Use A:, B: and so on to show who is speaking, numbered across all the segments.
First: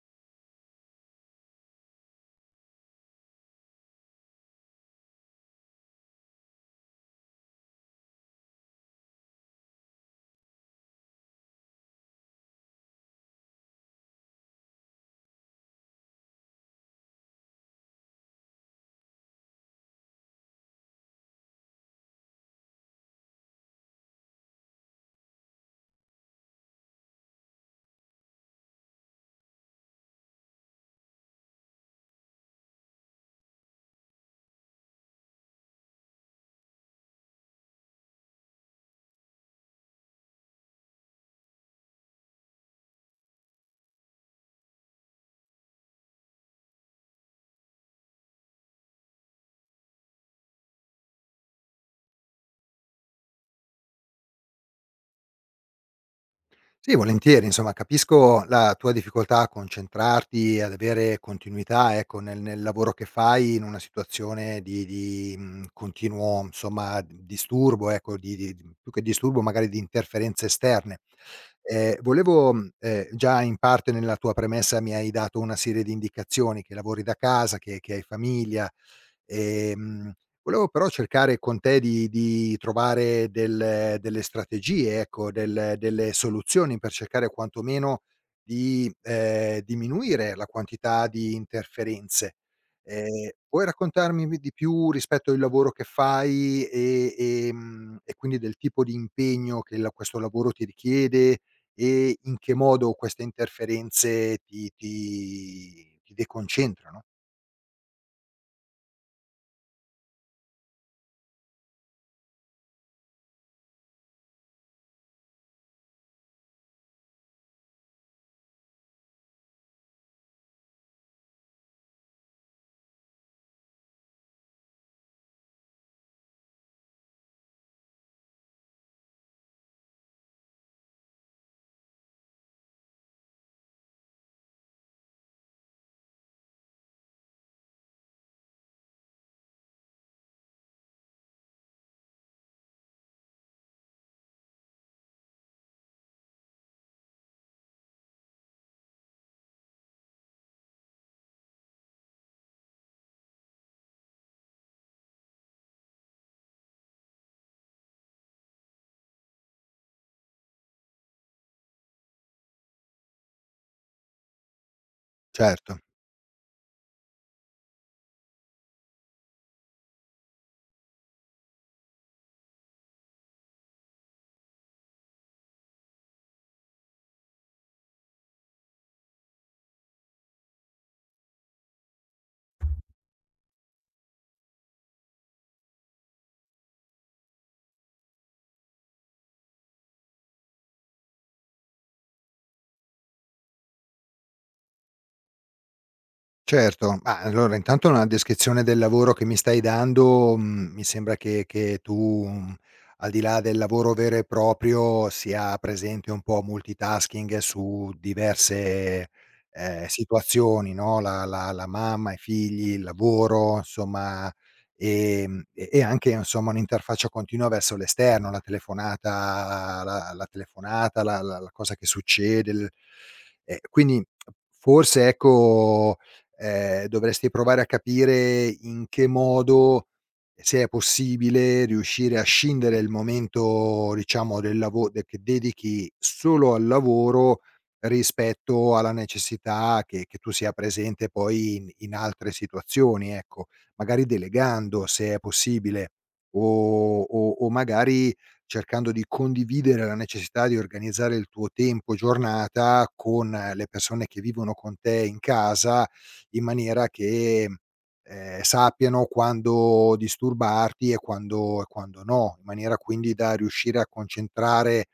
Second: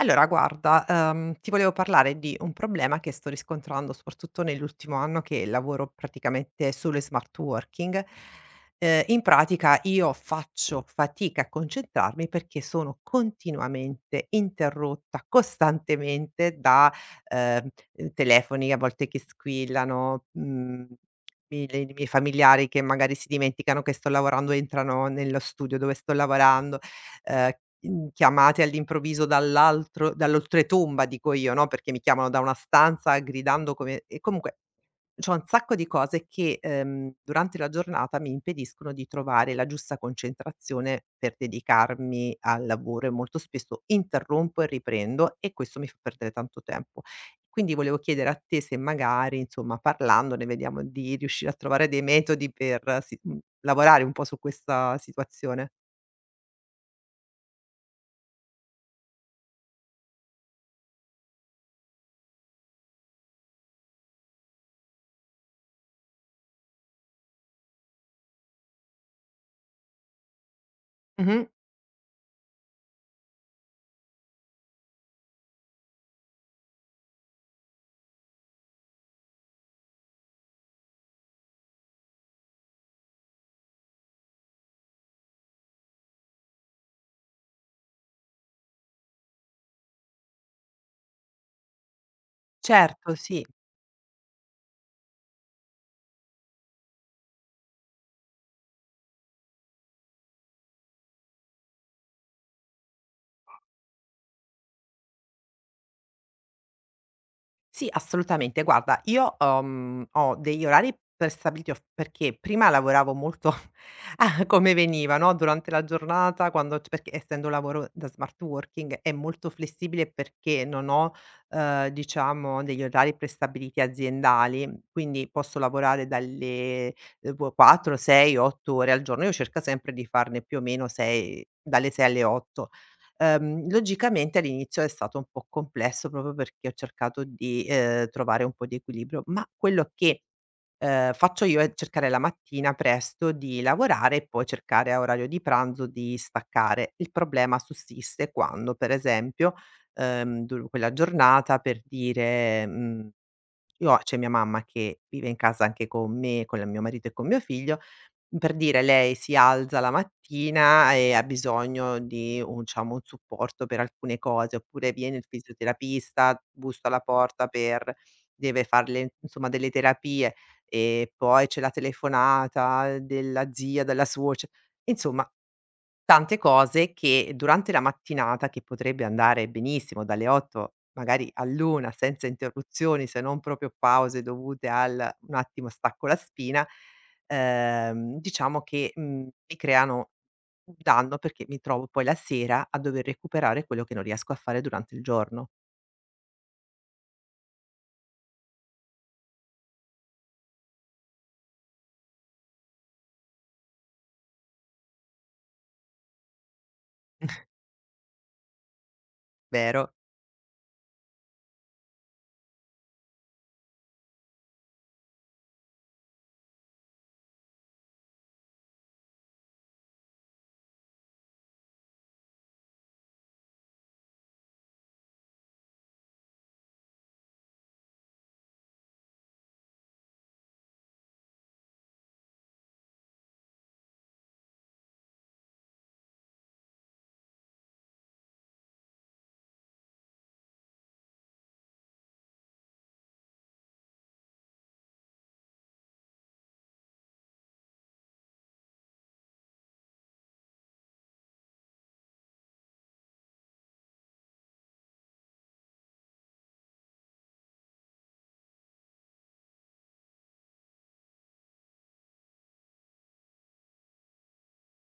A: Allora guarda, ti volevo parlare di un problema che sto riscontrando soprattutto nell'ultimo anno che lavoro praticamente sulle smart working. In pratica io faccio fatica a concentrarmi perché sono continuamente interrotta, costantemente da, ehm, telefoni a volte che squillano, i miei familiari che magari si dimenticano che sto lavorando, entrano nello studio dove sto lavorando, ehm, chiamate all'improvviso dall'oltretomba dico io, no, perché mi chiamano da una stanza gridando come e comunque c'ho un sacco di cose che, durante la giornata mi impediscono di trovare la giusta concentrazione per dedicarmi al lavoro, e molto spesso interrompo e riprendo e questo mi fa perdere tanto tempo. Quindi volevo chiedere a te se magari, insomma, parlandone vediamo di riuscire a trovare dei metodi per lavorare un po' su questa situazione.
B: Sì, volentieri. Insomma, capisco la tua difficoltà a concentrarti, ad avere continuità, ecco, nel lavoro che fai in una situazione di continuo, insomma, disturbo, ecco, di più che disturbo magari di interferenze esterne.
A: Mh-mh.
B: Già in parte nella tua premessa mi hai dato una serie di indicazioni, che lavori da casa, che hai famiglia, ehm volevo però cercare con te di trovare delle strategie, ecco, delle soluzioni per cercare quantomeno di diminuire la quantità di interferenze.
A: Certo, sì.
B: Puoi raccontarmi mi di più rispetto il lavoro che fai e quindi del tipo di impegno che la questo lavoro ti richiede e in che modo queste interferenze ti deconcentrano?
A: Sì, assolutamente. Guarda, io ho ho degli orari prestabiliti of perché prima lavoravo molto a come veniva, no, durante la giornata quando c perché essendo un lavoro da smart working è molto flessibile perché non ho, diciamo, degli orari prestabiliti aziendali, quindi posso lavorare dalle, qu 4, 6, 8 ore al giorno. Io cerco sempre di farne più o meno 6, dalle 6 alle 8. Logicamente all'inizio è stato un po' complesso proprio perché ho cercato di, trovare un po' di equilibrio, ma quello che, faccio io è cercare la mattina presto di lavorare e poi cercare a orario di pranzo di staccare. Il problema sussiste quando, per esempio, dur quella giornata per dire, mhmm io ho c'è mia mamma che vive in casa anche con me, con la mio marito e con mio figlio, per dire lei si alza la mattina e ha bisogno di un, diciamo, un supporto per alcune cose, oppure viene il
B: Certo.
A: fisioterapista, bussa alla porta per deve far le, insomma, delle terapie, e poi c'è la telefonata della zia, della suoce insomma. Tante cose che durante la mattinata, che potrebbe andare benissimo dalle 8 magari all'1 senza interruzioni, se non proprio pause dovute al: "Un attimo stacco la spina", diciamo che, mi creano un danno perché mi trovo poi la sera a dover recuperare quello che non riesco a fare durante il giorno.
B: Certo, ma allora intanto una descrizione del lavoro che mi stai dando, mi sembra che tu, mhmm, al di là del lavoro vero e proprio, sia presente un po' multitasking su diverse,
A: Vero?
B: situazioni, no, la mamma, i figli, il lavoro, insomma, e anche, insomma, un'interfaccia continua verso l'esterno, la telefonata, la telefonata, la cosa che succede, l quindi forse, ecco, dovresti provare a capire in che modo, se è possibile, riuscire a scindere il momento, diciamo, del lavo de che dedichi solo al lavoro, rispetto alla necessità che tu sia presente poi in altre situazioni, ecco. Magari delegando, se è possibile, o magari cercando di condividere la necessità di organizzare il tuo tempo giornata con le persone che vivono con te in casa, in maniera che, sappiano quando disturbarti e quando no, in maniera quindi da riuscire a concentrare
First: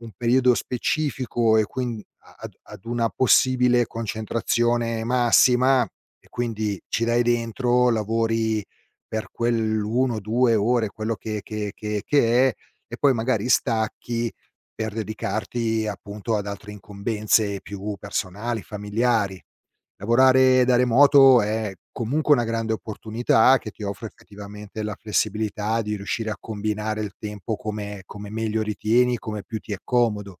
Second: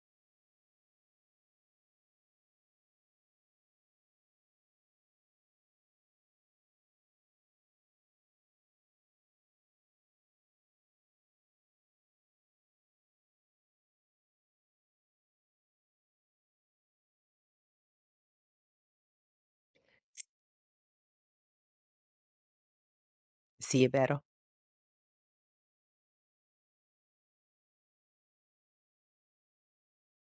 B: un periodo specifico e quin a ad ad una possibile concentrazione massima e quindi ci dai dentro, lavori per quell'1, 2 ore, quello che è, e poi magari stacchi per dedicarti appunto ad altre incombenze più personali, familiari. Lavorare da remoto è comunque una grande opportunità che ti
A: Sì, è
B: offre
A: vero.
B: effettivamente la flessibilità di riuscire a combinare il tempo come meglio ritieni, come più ti è comodo.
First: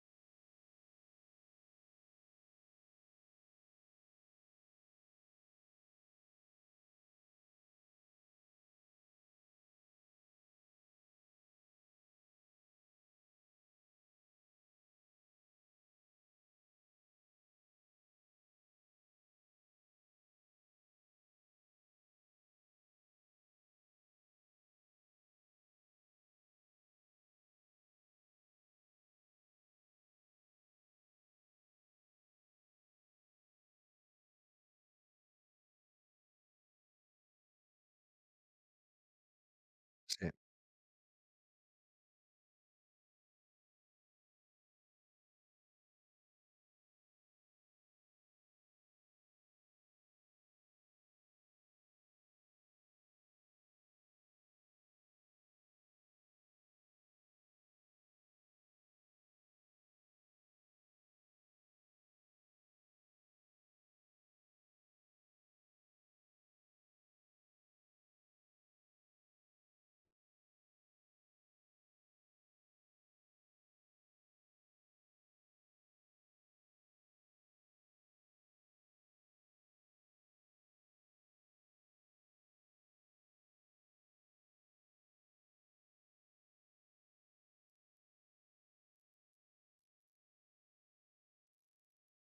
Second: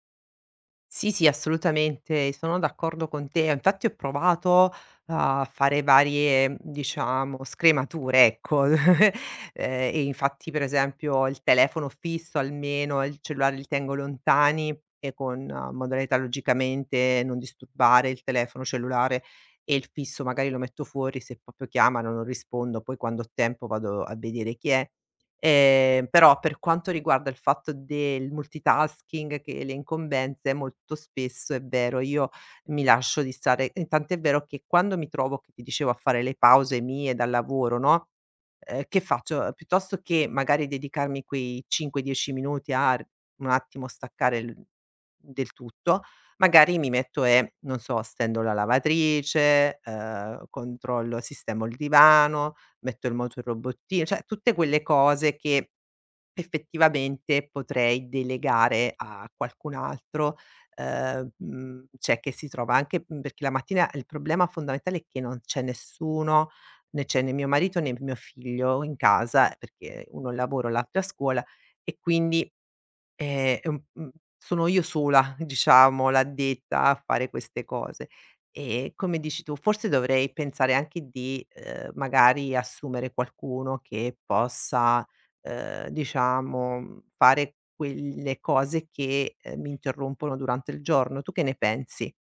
A: Sì, sì, assolutamente, sono d'accordo con te. Infatti ho provato a fare varie, diciamo, scremature, ecco. E infatti, per esempio, il telefono fisso almeno, il cellulare, li tengo lontani, e con modalità logicamente non disturbare il telefono cellulare, e il fisso magari lo metto fuori, se proprio chiamano non rispondo, poi quando ho tempo vado a vedere chi è. Però per quanto riguarda il fatto del multitasking, che le incombenze, molto spesso è vero, io mi lascio distare, e tant'è vero che quando mi trovo, che ti dicevo, a fare le pause mie dal lavoro, no, che faccio? Piuttosto che
B: Sì.
A: magari dedicarmi quei 5, 10 minuti a r un attimo staccare l del tutto, magari mi metto e, non so, stendo la lavatrice, controllo, sistemo il divano, metto in moto il robottino, cioè tutte quelle cose che effettivamente potrei delegare a qualcun altro, cioè che si trova anche, perché la mattina il problema fondamentale è che non c'è nessuno, né c'è né mio marito né mio figlio in casa, perché uno al lavoro, l'altro a scuola, e quindi è un sono io sola, diciamo, l'addetta a fare queste cose. E come dici tu, forse dovrei pensare anche di, magari assumere qualcuno che possa, diciamo, fare quelle cose che, mi interrompono durante il giorno. Tu che ne pensi?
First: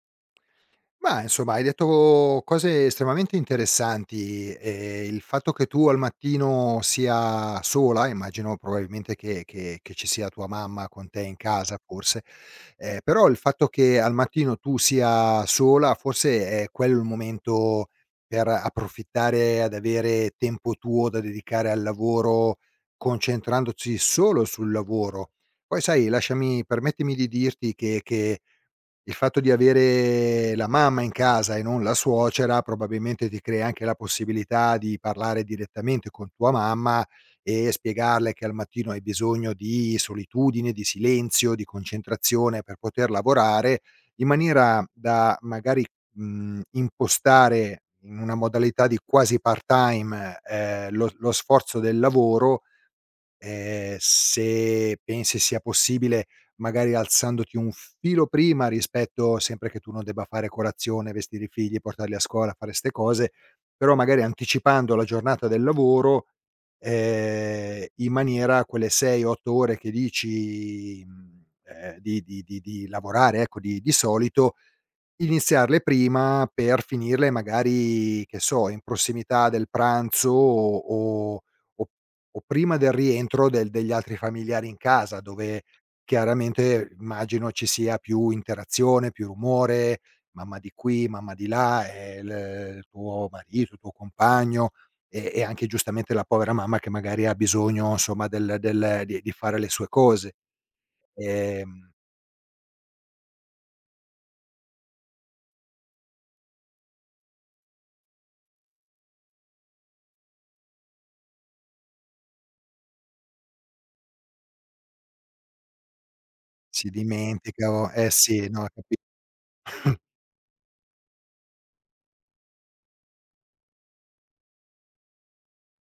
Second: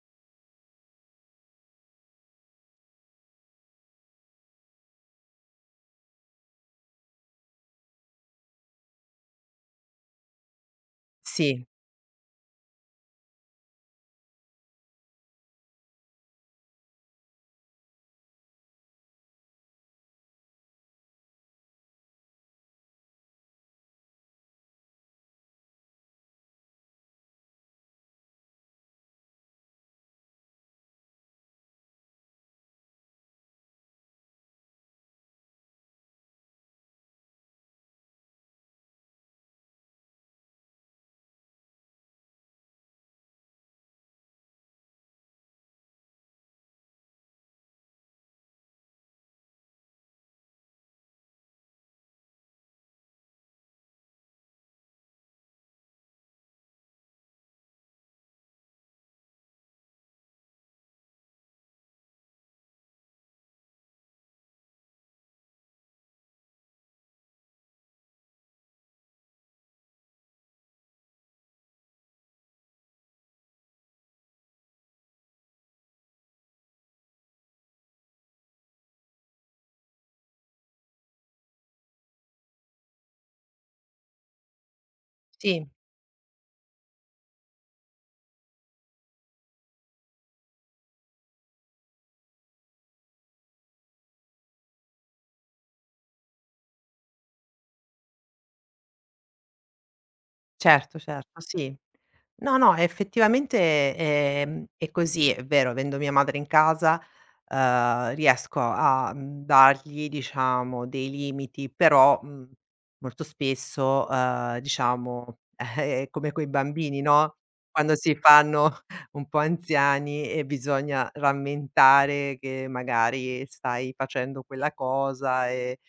B: Mah, insomma, hai detto cose estremamente interessanti. Ehm, il fatto che tu al mattino sia sola, immagino probabilmente che ci sia tua mamma con te in
A: Sì,
B: casa forse, però il fatto che al mattino tu sia sola forse è quello il momento per approfittare ad avere tempo tuo da dedicare al lavoro, concentrandosi solo sul lavoro. Poi sai, lasciami permettimi di dirti che il fatto di avere la mamma in casa e non la suocera probabilmente ti crea anche la possibilità di parlare direttamente con tua mamma e spiegarle che al mattino hai bisogno di solitudine, di silenzio, di concentrazione per poter lavorare, in maniera da magari, mhmm, impostare in una modalità di quasi part-time, lo sforzo del lavoro. Se pensi sia possibile, magari alzandoti un filo prima, rispetto sempre che tu non debba fare colazione, vestire i figli, portarli a scuola, fare 'ste cose, però magari anticipando la giornata del lavoro, in maniera quelle 6, 8 ore che dici, di lavorare, ecco, di solito, iniziarle prima per finirle magari, che so, in prossimità del pranzo o o prima del rientro del degli altri familiari in casa, dove
A: sì.
B: chiaramente immagino ci sia più interazione, più rumore, mamma di qui, mamma di là, e il tuo marito, il tuo compagno, e anche giustamente la povera mamma che magari ha bisogno, insomma, del del di fare le sue cose.
A: Certo, certo, sì.
B: Ehm,
A: No, no, effettivamente, è così, è vero, avendo mia madre in casa, riesco a, dargli, diciamo, dei limiti, però, molto spesso, diciamo, è come quei
B: si
A: bambini, no,
B: dimentica. O
A: quando
B: eh
A: si
B: sì, no.
A: fanno un po' anziani e bisogna rammentare che magari stai facendo quella cosa,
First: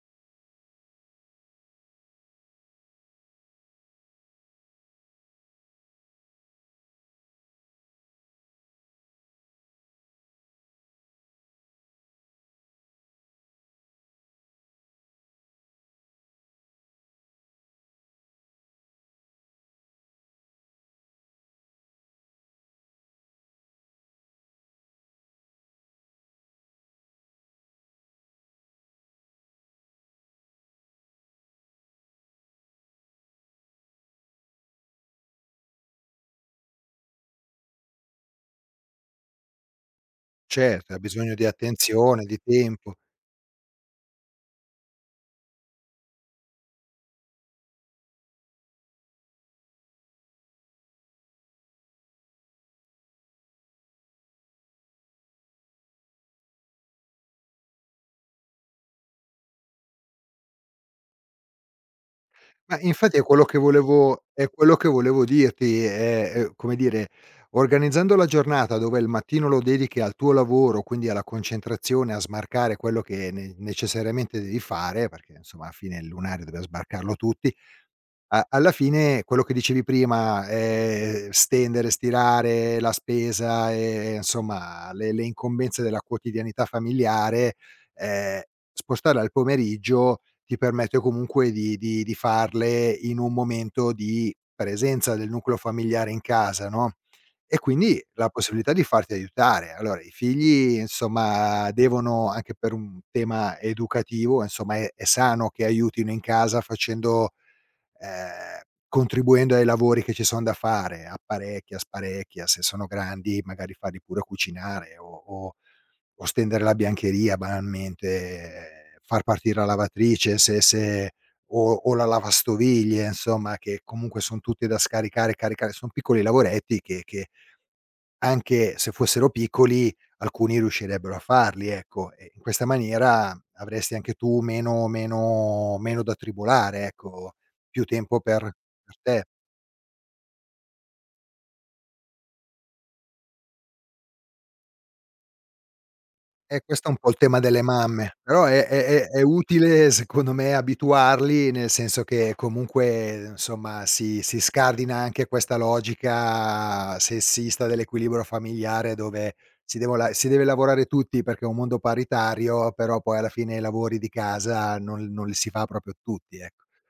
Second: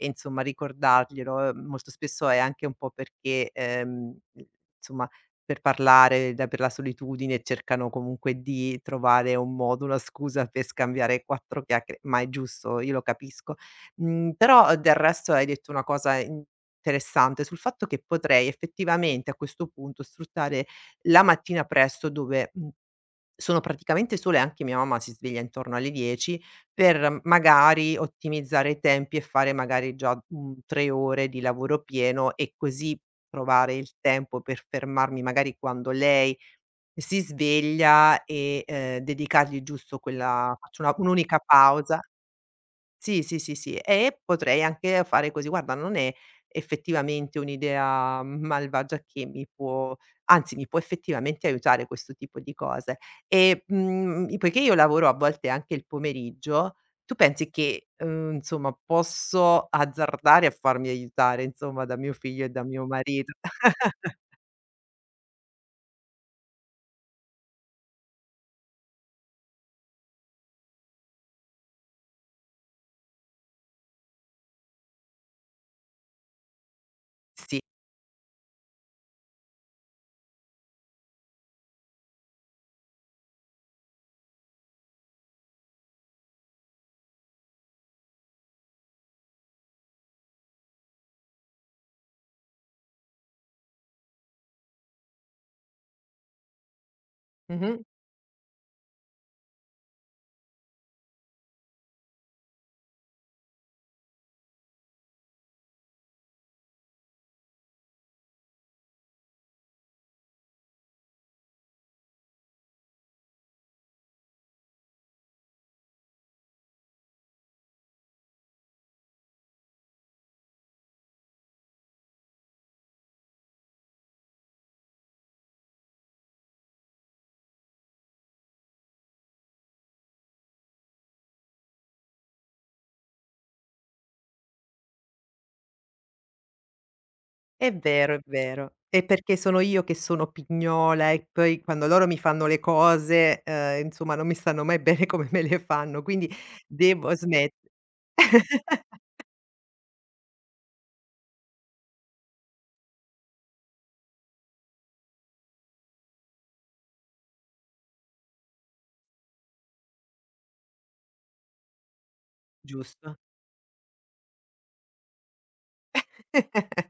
A: e insomma ricordarglielo, molto spesso è anche un po' perché, insomma, per parlare, da per la solitudine cercano comunque di trovare un modo, una scusa per scambiare 4 chiacchiere, ma è giusto, io lo capisco. Però del resto hai detto una cosa interessante sul fatto che potrei effettivamente a questo punto sfruttare la mattina presto dove, mhmm sono praticamente sola, e anche mia mamma si sveglia intorno alle 10, per magari ottimizzare i tempi e fare magari già, 3 ore di lavoro pieno, e così trovare il tempo per fermarmi magari quando lei si sveglia e, dedicargli giusto quella, faccio
B: Certo,
A: una
B: ha bisogno
A: un'unica
B: di
A: pausa.
B: attenzione, di tempo.
A: Sì, sì, sì, sì. E potrei anche fare così: "Guarda, non è effettivamente un'idea malvagia che mi può, anzi, mi può effettivamente aiutare questo tipo di cose". E, mhmm, i poiché io lavoro a volte anche il pomeriggio, tu pensi che, insomma, posso azzardare a farmi aiutare, insomma, da mio figlio e da
B: Ma
A: mio
B: infatti è
A: marito.
B: quello che volevo, è quello che volevo dirti. È, come dire, organizzando la giornata dove il mattino lo dedichi al tuo lavoro, quindi alla concentrazione, a smarcare quello che ne necessariamente devi fare, perché insomma alla fine il lunario deve sbarcarlo tutti.
A: Sì.
B: A Alla fine quello che dicevi prima, stendere, stirare, la spesa e, insomma, le incombenze della quotidianità familiare, ehm, spostarle al pomeriggio ti permette comunque di farle in un momento di presenza del nucleo familiare in casa, no, e
A: Mh-mh.
B: quindi la possibilità di farti aiutare. Allora i figli, insomma, devono, anche per un tema educativo, insomma è sano che aiutino in casa facendo, ehm, contribuendo ai lavori che ci son da fare, apparecchia, sparecchia, se sono grandi magari farli pure cucinare o o stendere la biancheria banalmente, far partire la lavatrice se o la lavastoviglie, insomma, che comunque son tutte da scaricare e caricare. Son piccoli lavoretti che anche se fossero piccoli, alcuni riuscirebbero a farli, ecco, e in questa maniera avresti anche tu meno da tribolare, ecco,
A: È
B: più
A: vero,
B: tempo
A: è
B: per
A: vero. E
B: te.
A: perché sono io che sono pignola e poi quando loro mi fanno le cose, insomma non mi stanno mai bene come me le fanno, quindi
B: Questo è un po'
A: devo
B: il tema
A: smet
B: delle mamme, però è è utile, secondo me, abituarli, nel senso che comunque insomma si scardina anche questa logica sessista dell'equilibrio familiare dove si devo la si deve lavorare tutti perché è un mondo paritario, però poi
A: giusto.
B: alla fine i lavori di casa non li si fa proprio tutti, ecco.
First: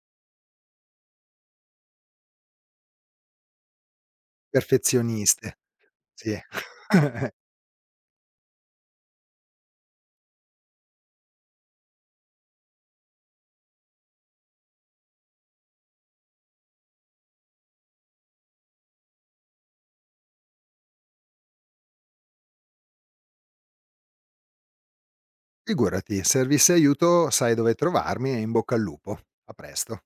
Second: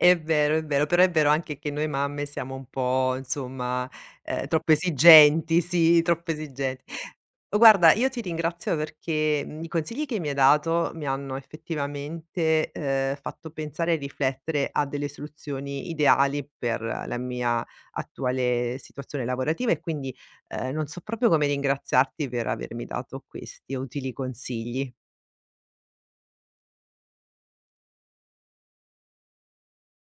A: È vero, però è vero anche che noi mamme siamo un po', insomma, troppo
B: Perfezioniste,
A: esigenti, sì, troppo
B: sì.
A: esigenti. Guarda, io ti ringrazio perché, mhmm, i consigli che mi hai dato mi hanno effettivamente, fatto pensare e riflettere a delle soluzioni ideali per la mia attuale situazione lavorativa e quindi, non so proprio come ringraziarti per avermi dato questi utili consigli.
B: Figurati, servisse aiuto sai dove trovarmi, e in bocca al lupo. A presto.